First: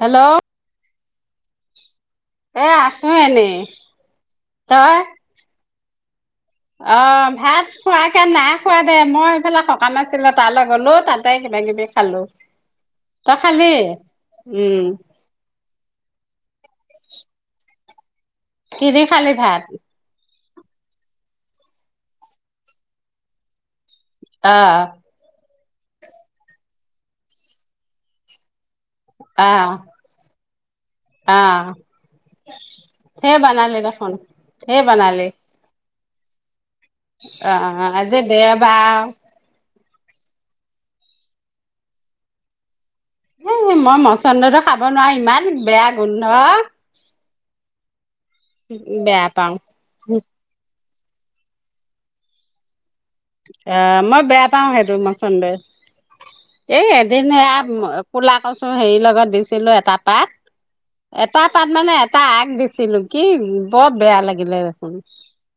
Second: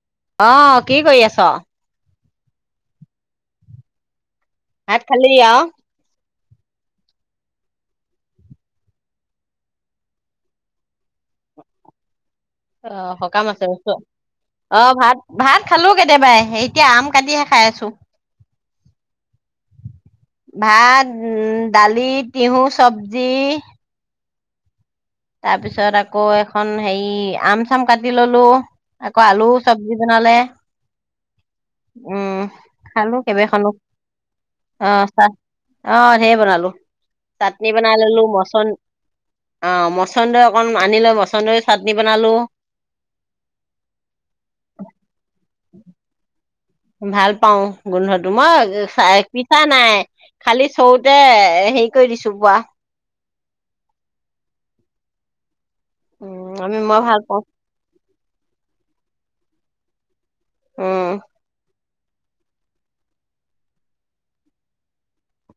Hello আহ কি কৰি আছ এ আছোঁ এনে ভাত খালি আও অ ভাত খোৱাকে নাই খোৱা দে মই এইফালে সকাম আছিলোঁ তালৈ গলোঁ তাতে কিবা কিবি খালোঁ। অ সকাম আছে অ উম ভাত ভাত খালোঁ কেতিয়াবাই সে এতিয়া আম কাটিহে খাই আছোঁ। কেলে খালে ভাত। ভাত উ দালি তিহু চবজি। অ তাৰ পিছত আকৌ এখন হেৰি আম চাম কাটি ললো। আকৌ আলু অ চব্জি বনালে অ উম খালো সেই কেইবাখনো বনালি দেখোন সেই আহ বনালি চাহ আহ। সেই বনালো। অ চাটনি বনাই আজি দেওবাৰ। মচন্দৰ অকণমান আনি লৈ মচন্দৰ চাটনি বনালোঁ? এ মই মচন্দটো খাব নোৱাৰো ইমান বেয়া গোন্ধ। ভাল পাওঁ? গোন্ধ তোমাৰ চাহ বেয়া পাওঁ পিঠা নাই খালি। চৌতে হেৰি কৰি দিছো বোৱা। আহ মই বেয়া পাও সেইটো মচন্দ। উম আমি এ মই ভাল এদিন। পাওঁ কোলা কচু হেৰিৰ লগত দিছিলোঁ এটা পাত। উম এটা তাত মানে এ এটা আগ দিছিলো কি বৰ বেয়া লাগিলে দেখোন।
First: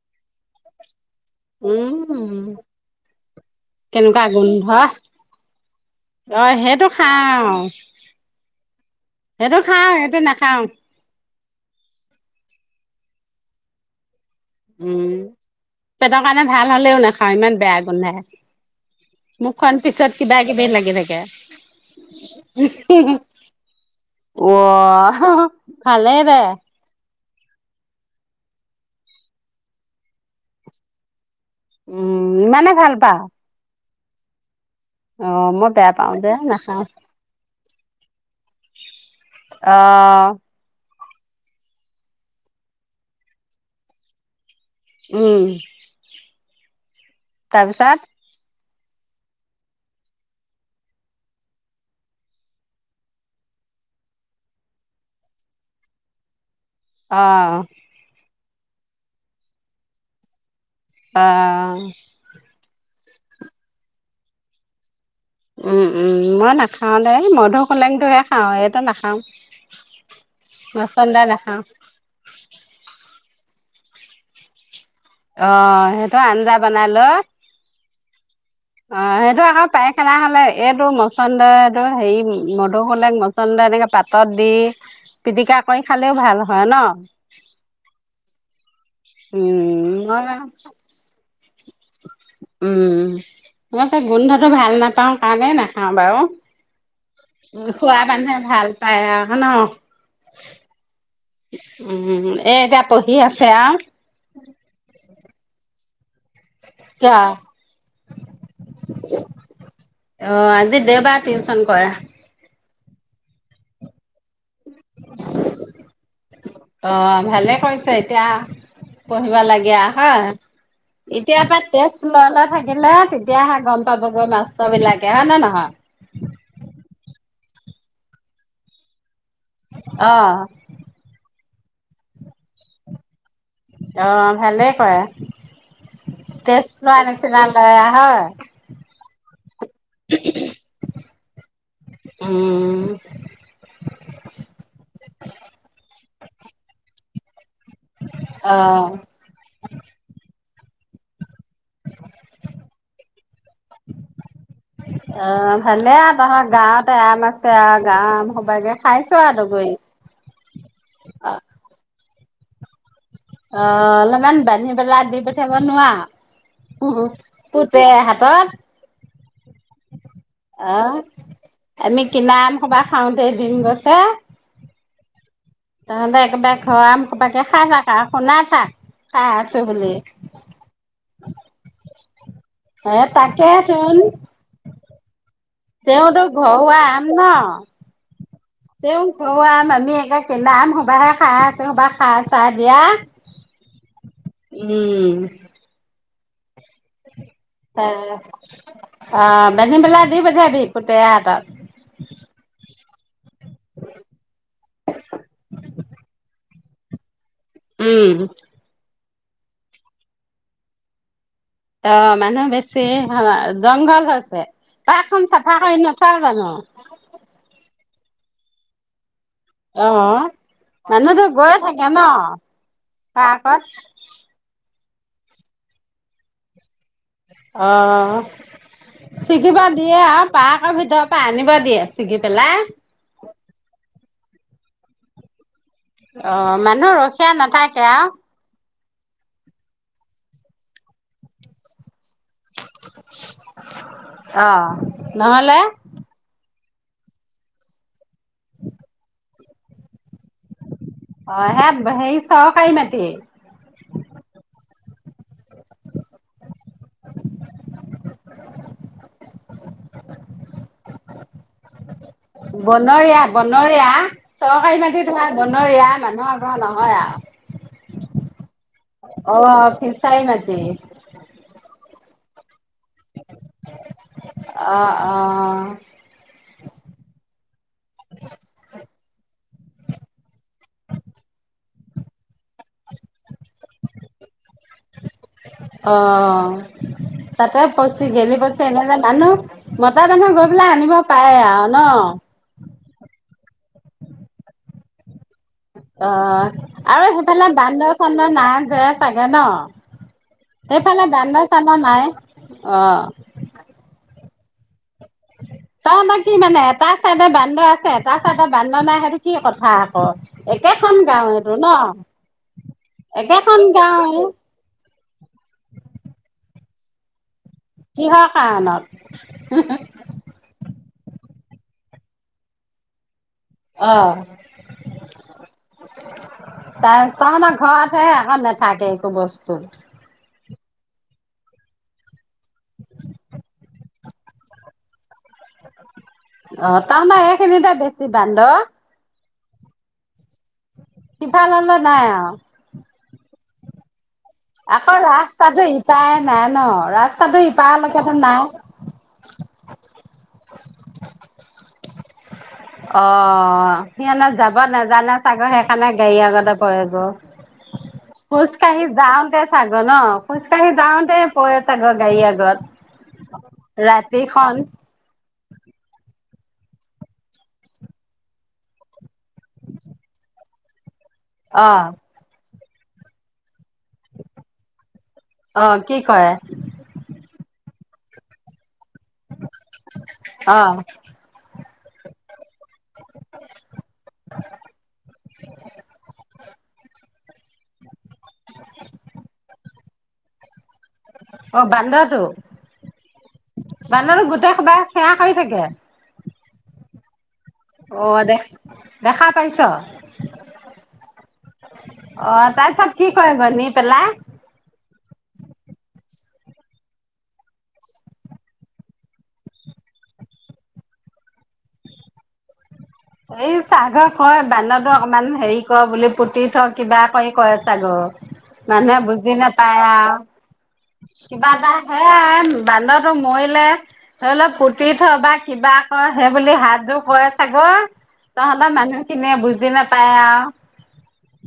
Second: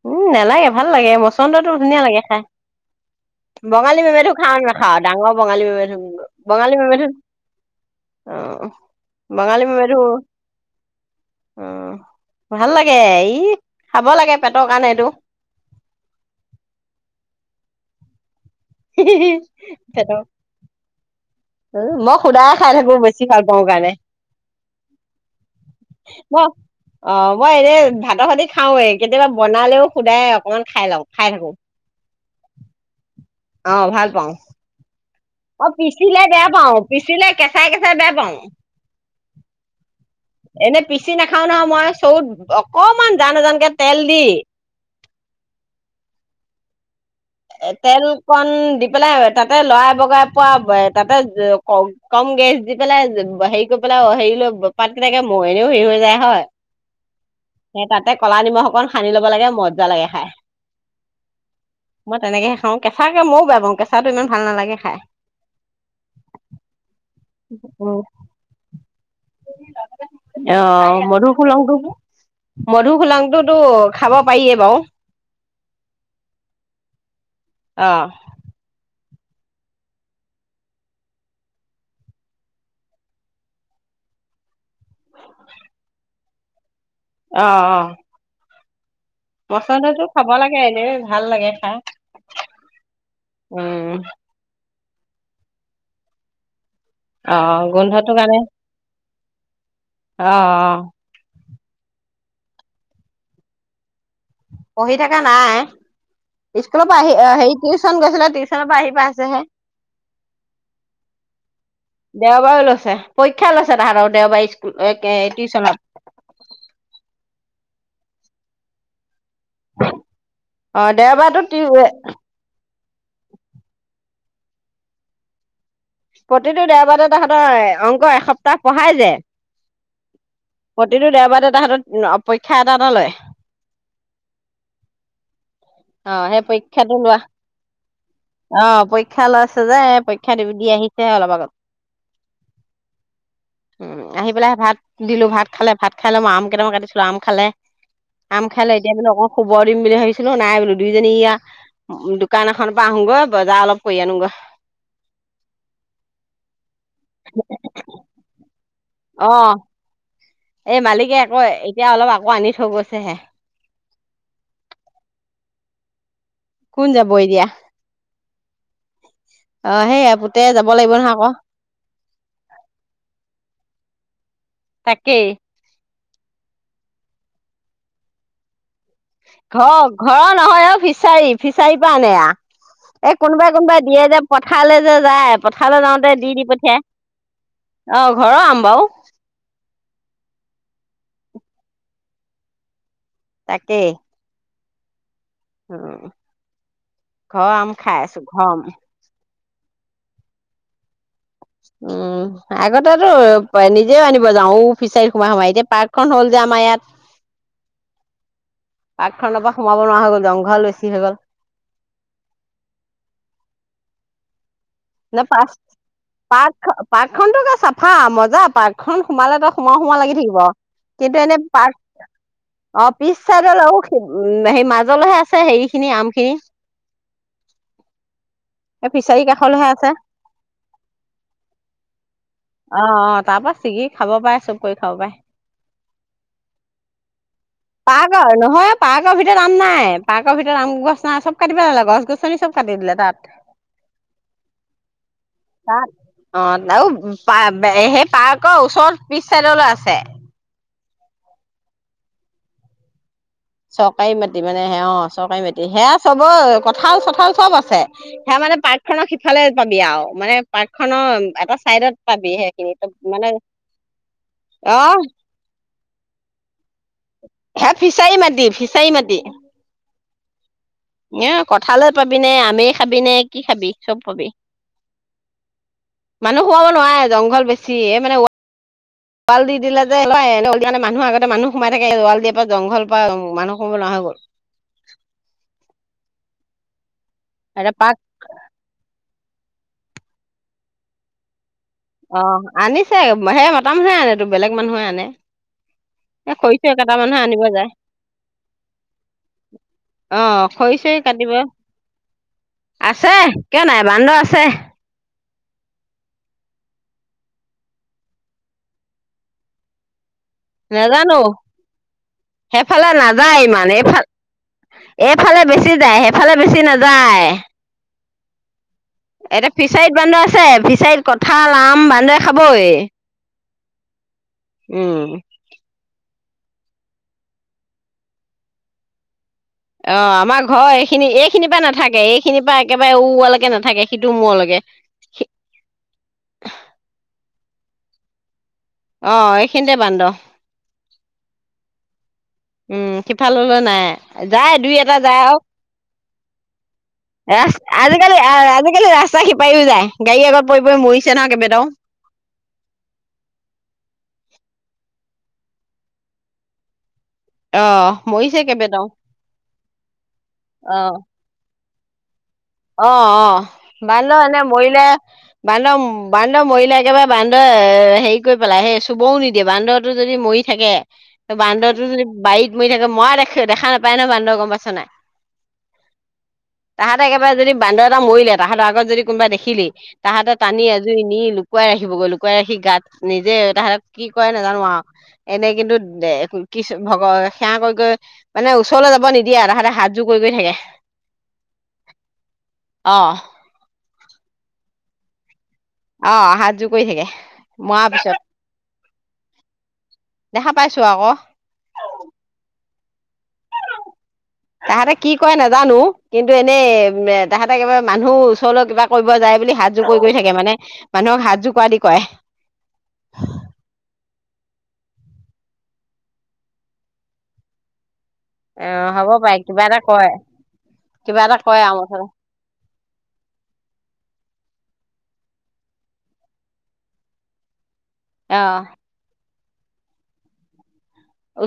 উম নালাগে ভাল লাগে মচন্দটো ধুনীয়া লাগে উম খাই। বঙালী বেবে কেনেকুৱা খাওঁ গোন্ধ নাখাওঁ ডাঙৰ বঙালী বেবে। অ বংঙালী সেইটো বেবে খাওঁ অ। সেইটো খাওঁ সেইটো নাখাও? উম ভাল লাগে ই খাব লাগে। পেটৰ কাৰণে এইটো উম পেটৰ কাৰণে ভাল হলেও নাখাওঁ ইমান। বেগন হ। মুখখন পিছত পেটৰ কিবা কিবি লাগি থাকে মই সুদায় খাই থাকো বেছি ভাল পাওঁ কাৰণে অ ভালেই দে। মই অ মই এনে ভাতৰ ভতি খাও কেতিয়াবা বনালেও সোদায় অকমান খাই লওঁ খাই থাকো? উম ইমানে ভাল পাও? অ ভাল পাওঁ? অ মই বেয়া পাওঁ পিচিলে যে বেয়া পাও নাখাওঁ পিচিলে কে। চাইকে চাই বেয়া পাওঁ? অ এনে পিচি নাখাও নহয় মই চৰুত অকমান জানজানকে তেল দি। উম এ তাৰপিছত তেল কণ দি পেলাই তাতে লৰাই বগাই পোৱা তাতে কম কম গেছ দি পেলাই হেৰি কৰি পেলাই হেৰি লৈ পাত কেনোকে মনেও হেৰি হৈ যায় হয় আহ সেই তাতে কলা নিমখ অকণ সানি ল'ব লাগে মজা লাগে খাই অ মই তেনেকেহে খাওঁ। কেঁচাকে ময়ো বেয়া পাওঁ। কেঁচাটো ইমান ভাল নালাগে খাই। উম উম মই নাখা খাওঁ দে উম, মধুহোলেংটোহে খাওঁ এইটো নাখাওঁ। অ নাখাওঁ মধূহুলেংটো মধুহুলেং টোতো খাব পাৰিয়ে বাৰু। আহ সেইটো আঞ্জা বনাই লৈ। অ অ সেইটো আকৌ পায়খানা হলে এইটো মচন্দৈ এইটো হেৰি মধুহুলেং মসন্দৈএনেকে পাতত দি পিটিকা কৰি খালে ভাল হয় ন। আহ আহ উম মচন্দতটো মই খাব লাগে এনে ভাল লাগে খাই উম মই উম তাক গোন্ধটো ভাল ভাল নাপাওঁ কাৰণে নাখাওঁ বাৰু অ উ খোৱা গোন্ধটো মানুহে কাৰণে ভাল পায় আৰু ন অ উম এ এতিয়া পঢ়ি আছে আৰু। পঢ়ি থকা নাই স্কুলৰ পৰা আহি কিয় হেৰি টিউচন গৈছিলে টিউচনৰ পৰা আহি পাইছেহে অ আজি দেওবাৰ টিউচন কৰে দেওবাৰেও লৈছে‌। পৰীক্ষা লৈছে তাহাঁতৰ দেওবাৰ একে টিউচনত অ', ভালে কৰিছে এতিয়া পঢ়িবা লাগে হা অ দেওবাৰতো এতিয়াৰ পৰা তেজ লৈ লৈ থাকে আহিলে তেতিয়াহে গম পাবগৈ মাস্ত বিলাকে হয় নে নহয়? প্ৰতিটো দেওবাৰে তাহঁতৰ অংক এসপ্তাহ পঢ়াই যে অ'। প্ৰতিটো দেওবাৰ এ হাতত অ পৰীক্ষা এটা এটা লয় অহ ভালেই কয় আহ সেই পৰীক্ষাটো লোৱা হয়। আহ পৰীক্ষা লৈছে যে পৰীক্ষা দি দি আহিছে অলপ আগত উম। উ আহি পেলাই ভাত দিলো ভাত খালে ভাত খালে মই আম কেইটাম কাটিছিলো আম খালে আম খালে অ'। এতিয়া মানে অক শুবৰ দিম বুলি ভাবিছিলো নাই বোলে দুইজনী ইয়া দোকান এখনৰ পৰা আহোগৈ বজাৰ অলপ কৰি আনোগৈ আহ ভালে তহৰ গাঁৱতে আম আছে আৰু গাঁৱৰ আম খাবাগে। খাইছোৱা অ দ গৈ? এই মালিকে আকৌ এতিয়া অলপ আগত পানী থৈ গৈছেহে। অ অলপমান বান্ধি পেলা দি পঠাবনোৱা? কোন উ যাব এতিয়া পুতে হাতত। অ সেই পুতে যাব অ লাগিব নহয় আকৌ আমি কিনা আম খোপা খাওতে দিন গছে। ছা তাকেই। তহত একেবাৰে ঘৰ আম খোপা খাই থাক আৰু শুনাই থাক। খাই আছো ঘৰ বুলি। ঘৰৰ নহয় অ ফিচাৰী ফিচাৰীৰ পৰা আনে এ আ এই তাকে কোনোবাই কোনোবাই তোন দিয়ে যে পথাৰলৈ যে যায় পথাৰলৈ যাওঁতে তেওঁতো দি দি ঘৰুৱা পঠিয়াই আম ন। অ। ঘৰৰ আম বাৰু তেওঁ ঘৰৰ আম আনি একে কিনা আম হোপা কিবাহে খাই আছা হপাই খা চাহ দিয়া, তাকে উম। উম ঘৰৰ আম হ খাই আছো ঘৰৰ আম অ বান্ধি পেলাই দি পঠিয়াবি পুতে হাত। উম আগতেতো নিজেও আনিব যাওঁ ফিচাৰী সোমাই সোমাই এতিয়া পাৰ্কখন হ'ল যে আমাৰ ইয়াত। উম পাক খণ্ডৰ পৰা সোমাব নোৱাৰা হৈ'ল জংঘল বেছি হৈ গল। অ মানুহ বেছি জংঘল হৈছে পাৰ্কখন চাফা কৰি নথয় জানো? পাক খন টো চাফা মজা যা পাৰ্কখন সোমালে তো সোমোৱা অ সোমোৱা লাগি থাকিব কিন্তু মানুহতো এনে গৈ পা থাকে ন অ পিছ চাইড পাৰ্কত। উ সে মাছ নিজৰেলহে আছে হেৰি খিনি আম খিনি। অ এই ফিচাৰী শিখিবা কাষলৈহে আছে দিয়ে অ পাৰ্কৰ ভিতৰৰ পৰা আনিব দিয়ে ছিগি পেলাই। অ অ তাৰ পৰা ছিগি খাব পায় চব কৰি খাব পায় অ মানুহ ৰখিয়া নাথাকে আৰু পাৰ্কৰ নহয় পাৰ্কৰ ভিতৰত আম নাই। পাৰ্কৰ ভিতৰত আম গছ চ চব কাটিব লালে গছ গছনি চব কাটি দিলে তাত অ নহলে তাত অ আৰু প সেই পাৰ্কৰ ওচৰত পিছ চাইডলৈ আছে অ সে হেৰি চৰকাৰী মাটি চৰকাৰী মাটি মানে হে অ চৰকাৰী মাটি সেয়া চবৰ কঁঠাল চঠাল চব আছে সেয়া মানে পাৰ্কখনক সিফালে পাবি আৱ মানে পাৰ্ক খনৰ এটা চাইডত পাবি সেইখিনি বনৰীয়া মানে বনৰীয়া অ চৰকাৰী মাটি থোৱা বনৰীয়া মানুহ ঘৰ নহয় আৱ আ ফিচাৰী মাতি ফি অ ফিছ ফিচাই মাতি এ কঁঠালে পাবিনে আমে খাবি নে কি খাবি চব পাবি অ' অ' মানুহ খোৱাব নোৱাৰে জংঘল বেছি এ মানে টিপাল দি দিলে যে মানুহ আগতে মানুহ সোমাই থাকে ৱাল দিব জংঘল পা মানুহ সোমাব নোৱাৰা হৈ গ'ল অহ তাতে এতিয়া পাৰ্ক পছি গেলি পছি এনে জে নানো মতা মানুহ গৈ পেলাই আনিব পাৰে আৱ অ আনিছে সে মতা মানুহে আনেতো বেলেগ মানুহে আনে অ এ খৰি চৰি কটা আৰু মানুহে আনিব সেইফালে যায় বান্দৰ চান্দৰ নাই যে চাগে ন অ', খৰি চৰি সেইফালে কাটিব। বান্দৰ চান্দৰ নাই অ আছে কিয় নাই বান্দৰ আছে। তই ন কি মানে এটা চাইডে বান্দৰ আছে এটা চাইডে বান্দৰ নাই সেইটো কি কথা আক একেখন নাজানো। গাঁৱেটো ন সেইফালে নাযায় একেখন ইমান এইফাল গাঁৱে এইফালে বেছি যায় সেইফালে বেছি নেযায় যায় কিহৰ কাৰণত এতিয়া ফিচাৰীত বান্দৰ আছে ফিছাৰীত ক'ত কঁঠাল আম বান্দৰে খাবই অ উম তাৰ তহঁতৰ ঘৰত হে আক নেথাকে একো বস্তু। অ আমাৰ ঘৰ এইখিনি এই এইখিনি পা নেথাকে। খিনিৰ পৰা একেবাৰে উৱা লৈকে নেথাকে। সিটো মোৰ লগে অ তামানে এইখিনিতে বেছি বান্দৰ। অ এইখিনিতে বান্দ। সিফাল হ'লে নাই আও। উম সিফাললৈ নাই। যায় দুই আকৌ এটা যায় আও ৰাস্তাটো ইপাৰে নাই ন ৰাস্তাটো ৰাস্ত ইপাৰলৈকেতো আজিকালি নাই আজিকালি ৰাস্তা শিপাইও যায় গাড়ী আগত পৰি পৰি মৰিছে ন কেইবাটাও। অ আন্দাজ যাব নেজানে চাগে সেইকাৰণে গাড়ী আগতে পৰে গে অ', মৰিছে খোজ কেইবাটাও। কাঢ়ি যাওঁতে চাগে ন খোজ কাঢ়ি অ', যাওঁতে পয়। ছাগে গাড়ী আগত অ অ বান্দৰ এনে ৰাতিখন মৰিলে বান্দ বান্ধ মৰিলে একেবাৰে বান্দৰ হেৰি কৰি পেলাই সেই চুবও নিদিয়ে বান্দৰটো যদি মৰি থাকে। অ বান্দৰতো যদি বাইত। মৰি থাকে মৰা দেখে দেখা না। পাই ন বান্দৰ গম পাইছ নাই অ কি কয় তাহাঁতে একে। বান্দৰ এটা মৰিলে তাহাঁৰ আগত যদি কোনোবা দেখি তাহাঁতৰ অ টানি আজুৰি নি লুকুৱাই ৰাখিব গৈ লুকুৱাই ৰাখি গাত নিজে তাহাঁত কি কৰে নাজানো আও আৰু এনে কিন্তু কিছ ভগ সেৱা কয়ি কয়ি মানে ওচৰলৈ যাব নিদিয়ে তাহাতে হাত। যোৰ কৰি গৈ থাকে। অ বান্দত অহ! বান্দৰটো গোটেই সোপাই সেৱা কৰি থাকে। অ হাতযোৰ কৰি থাকে। মৰাৰ অ পিছত দে। দেখা পাইছা দেখা পাইছো আকৌ। অ তাৰপিছত কি কয় ব নি পেলাই? তাহাঁতে কি কৰে নাজানো কিন্তু এনেই তাহাঁতে একবাৰে মানুহ ওচৰলৈ কিবা কৰিব যায় বুলি হাত জোৰ কৰি থাকে মানে মানুহক হাত জোৰ কৰাদি কয়। ই চাঘব। হয় বান্দৰটো অকমান হেৰি ক বুলি পুতি থ কিবা কৰি কয় চাগে অ মানুহে হ'ব বুজি পাৰে কিবা এটা নোপায় কয় আও কিবা কয় এটা আৰু মুঠতে হে বান্দত টো মৰিলে ধৰি লও পুতি থয় বা কিবা কৰে সেই বুলি হাতযোৰ কৰে চাগৈ। অ তহঁতৰ মানুহ খিনিয়ে বুজি নাপায় আৰু।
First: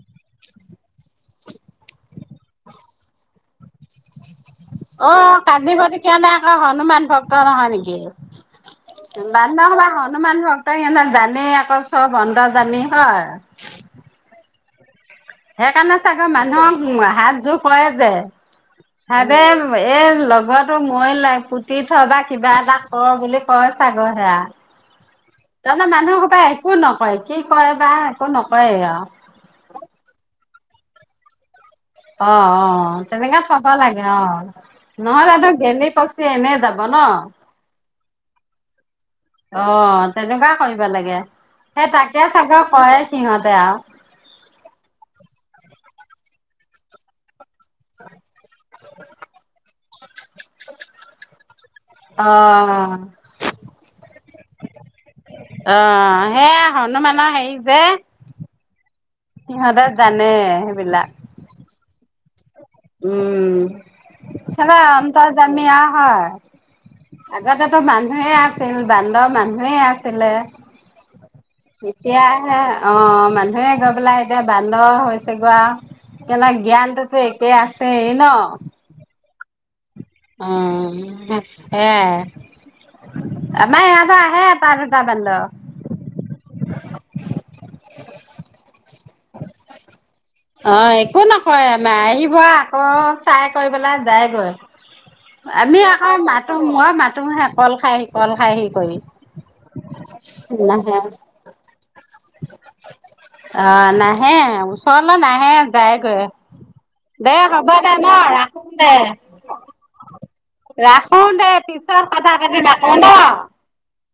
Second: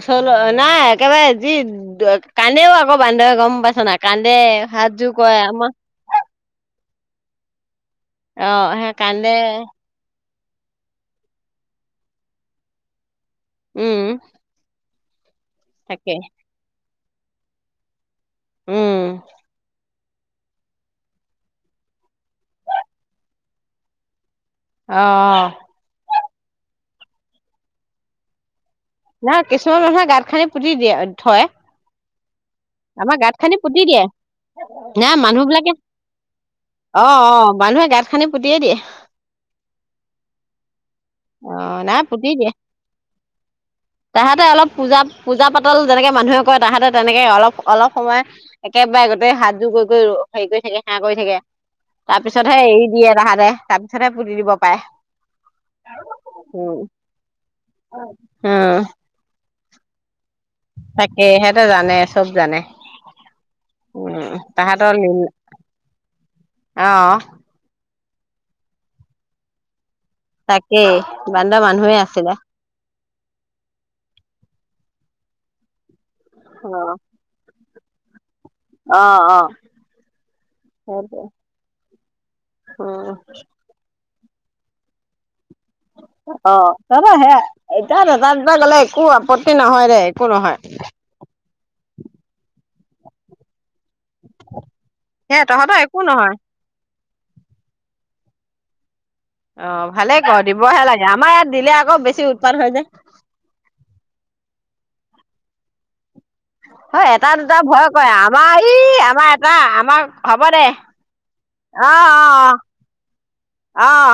ওচৰলৈ নাই একেবাৰে যি দ - কান্দেও আকৌ বান্দৰে গম পাইছ নাই? কান্দে হাতযোৰ অ কৰে আমাৰ কান্দিব তো হলে আকৌ হনুমান। ভক্ত নহয় নেকি? অ সেই কান্দে [unintelligible] বান্দৰ সদায় [unintelligible] হনুমান ভক্ত সিহঁতে জানেই আকৌ চব অন্তৰ্যামী হয়। উম। সেইকাৰণে তাকে চাগৈ মানুহক উৱা হাতযোৰ কৰে যে উম [unintelligible] লগৰতো মই লও- পুতি থবা কিবা এটা কৰে বুলি কয় চাগে সেইয়া। অ। [unintelligible] একো নকয় কি কয় বা একো নকয়। না কিছুমান মানুহে গাত খান্দি পুতি পুতি দিয়ে থয়। অ, অ, অ আমাৰ গাঁত তেনেকা খানি থব পুতি লাগে দিয়ে অ। না নহলে মানুহ তো বিলাকে গেলি পচি এনে যাব ন? অ অ মানুহে গাঁত খানি পুতিয়ে দিয়ে অ তেনেকুৱা কৰিব লাগে, অ' সেই নাই তাকে পুতি দিয়ে চাগে কয় সিহঁতে আৰু। তাহাঁতে অলপ পূজা পূজা পাতল যেনেকে মানুহে কয় তাহাঁতে তেনেকে অলপ অলপ সময়, একেবাৰে গোটেই হাতযোৰ কৰি [inaudible] কৰিব হেৰি কৰি থাকে, সেৱা কৰি থাকে। অ তাৰপিছতহে, এৰি দিয়ে তাহাঁতে। তাৰপিছতহে পুতি দিব পাৰে। অ সেইয়া, উম হনুমানৰ হেৰি যে। উম সিহঁতে জা তাকে, সেইটো জানে। চব জানে। উম। উম [unintelligible] সেইহে তাহাঁতৰ লীল অন্তৰ্যামীয় হয়। অ' আগতে তো মান মানুহে আছিল বান্দৰ, মানুহে আছিল। তাকেই বান্দৰ ছিলে। মানুহে আছিলে এতিয়াহে, অ মানুহে গৈ পেলাই এতিয়া বান্দৰ হৈছে। [unintelligible] কেলা অ' জ্ঞানটোতো একে আছে। তে ন [unintelligible] অ, অ অ সেইটোৱে সেয়াই, উম আমাৰ ইয়াৰপৰা হে, পাৰটা বান্দৰ অ হব সেইয়া, এতিয়া এটা, দুটা গলে একো আপত্তি নহয় দে একো নহয় অ একো নকৰে, মাৰিব আকৌ, চাই কৰি পেলাই যায়গৈ সে তহঁতৰ আমি একো আকৌ, নহয় মাতো মই মাতো কল খা হি কল খা হি কৰি। অ, ভালে কৰে। দিবহে নাহে লাগে আমাৰ ইয়াত দিলে আকৌ বেছি উৎপাত হৈ যে। চল নাহে যায় গৈ [unintelligible] হয়, এটা দুটা ভয় কৰে আমাৰ ৰাখো এই দে। আমাৰ এটা আমাৰ। হ'ব দে ৰাখো দে অ পিছৰ কথা অ পাতিম আকৌ ন। অ অ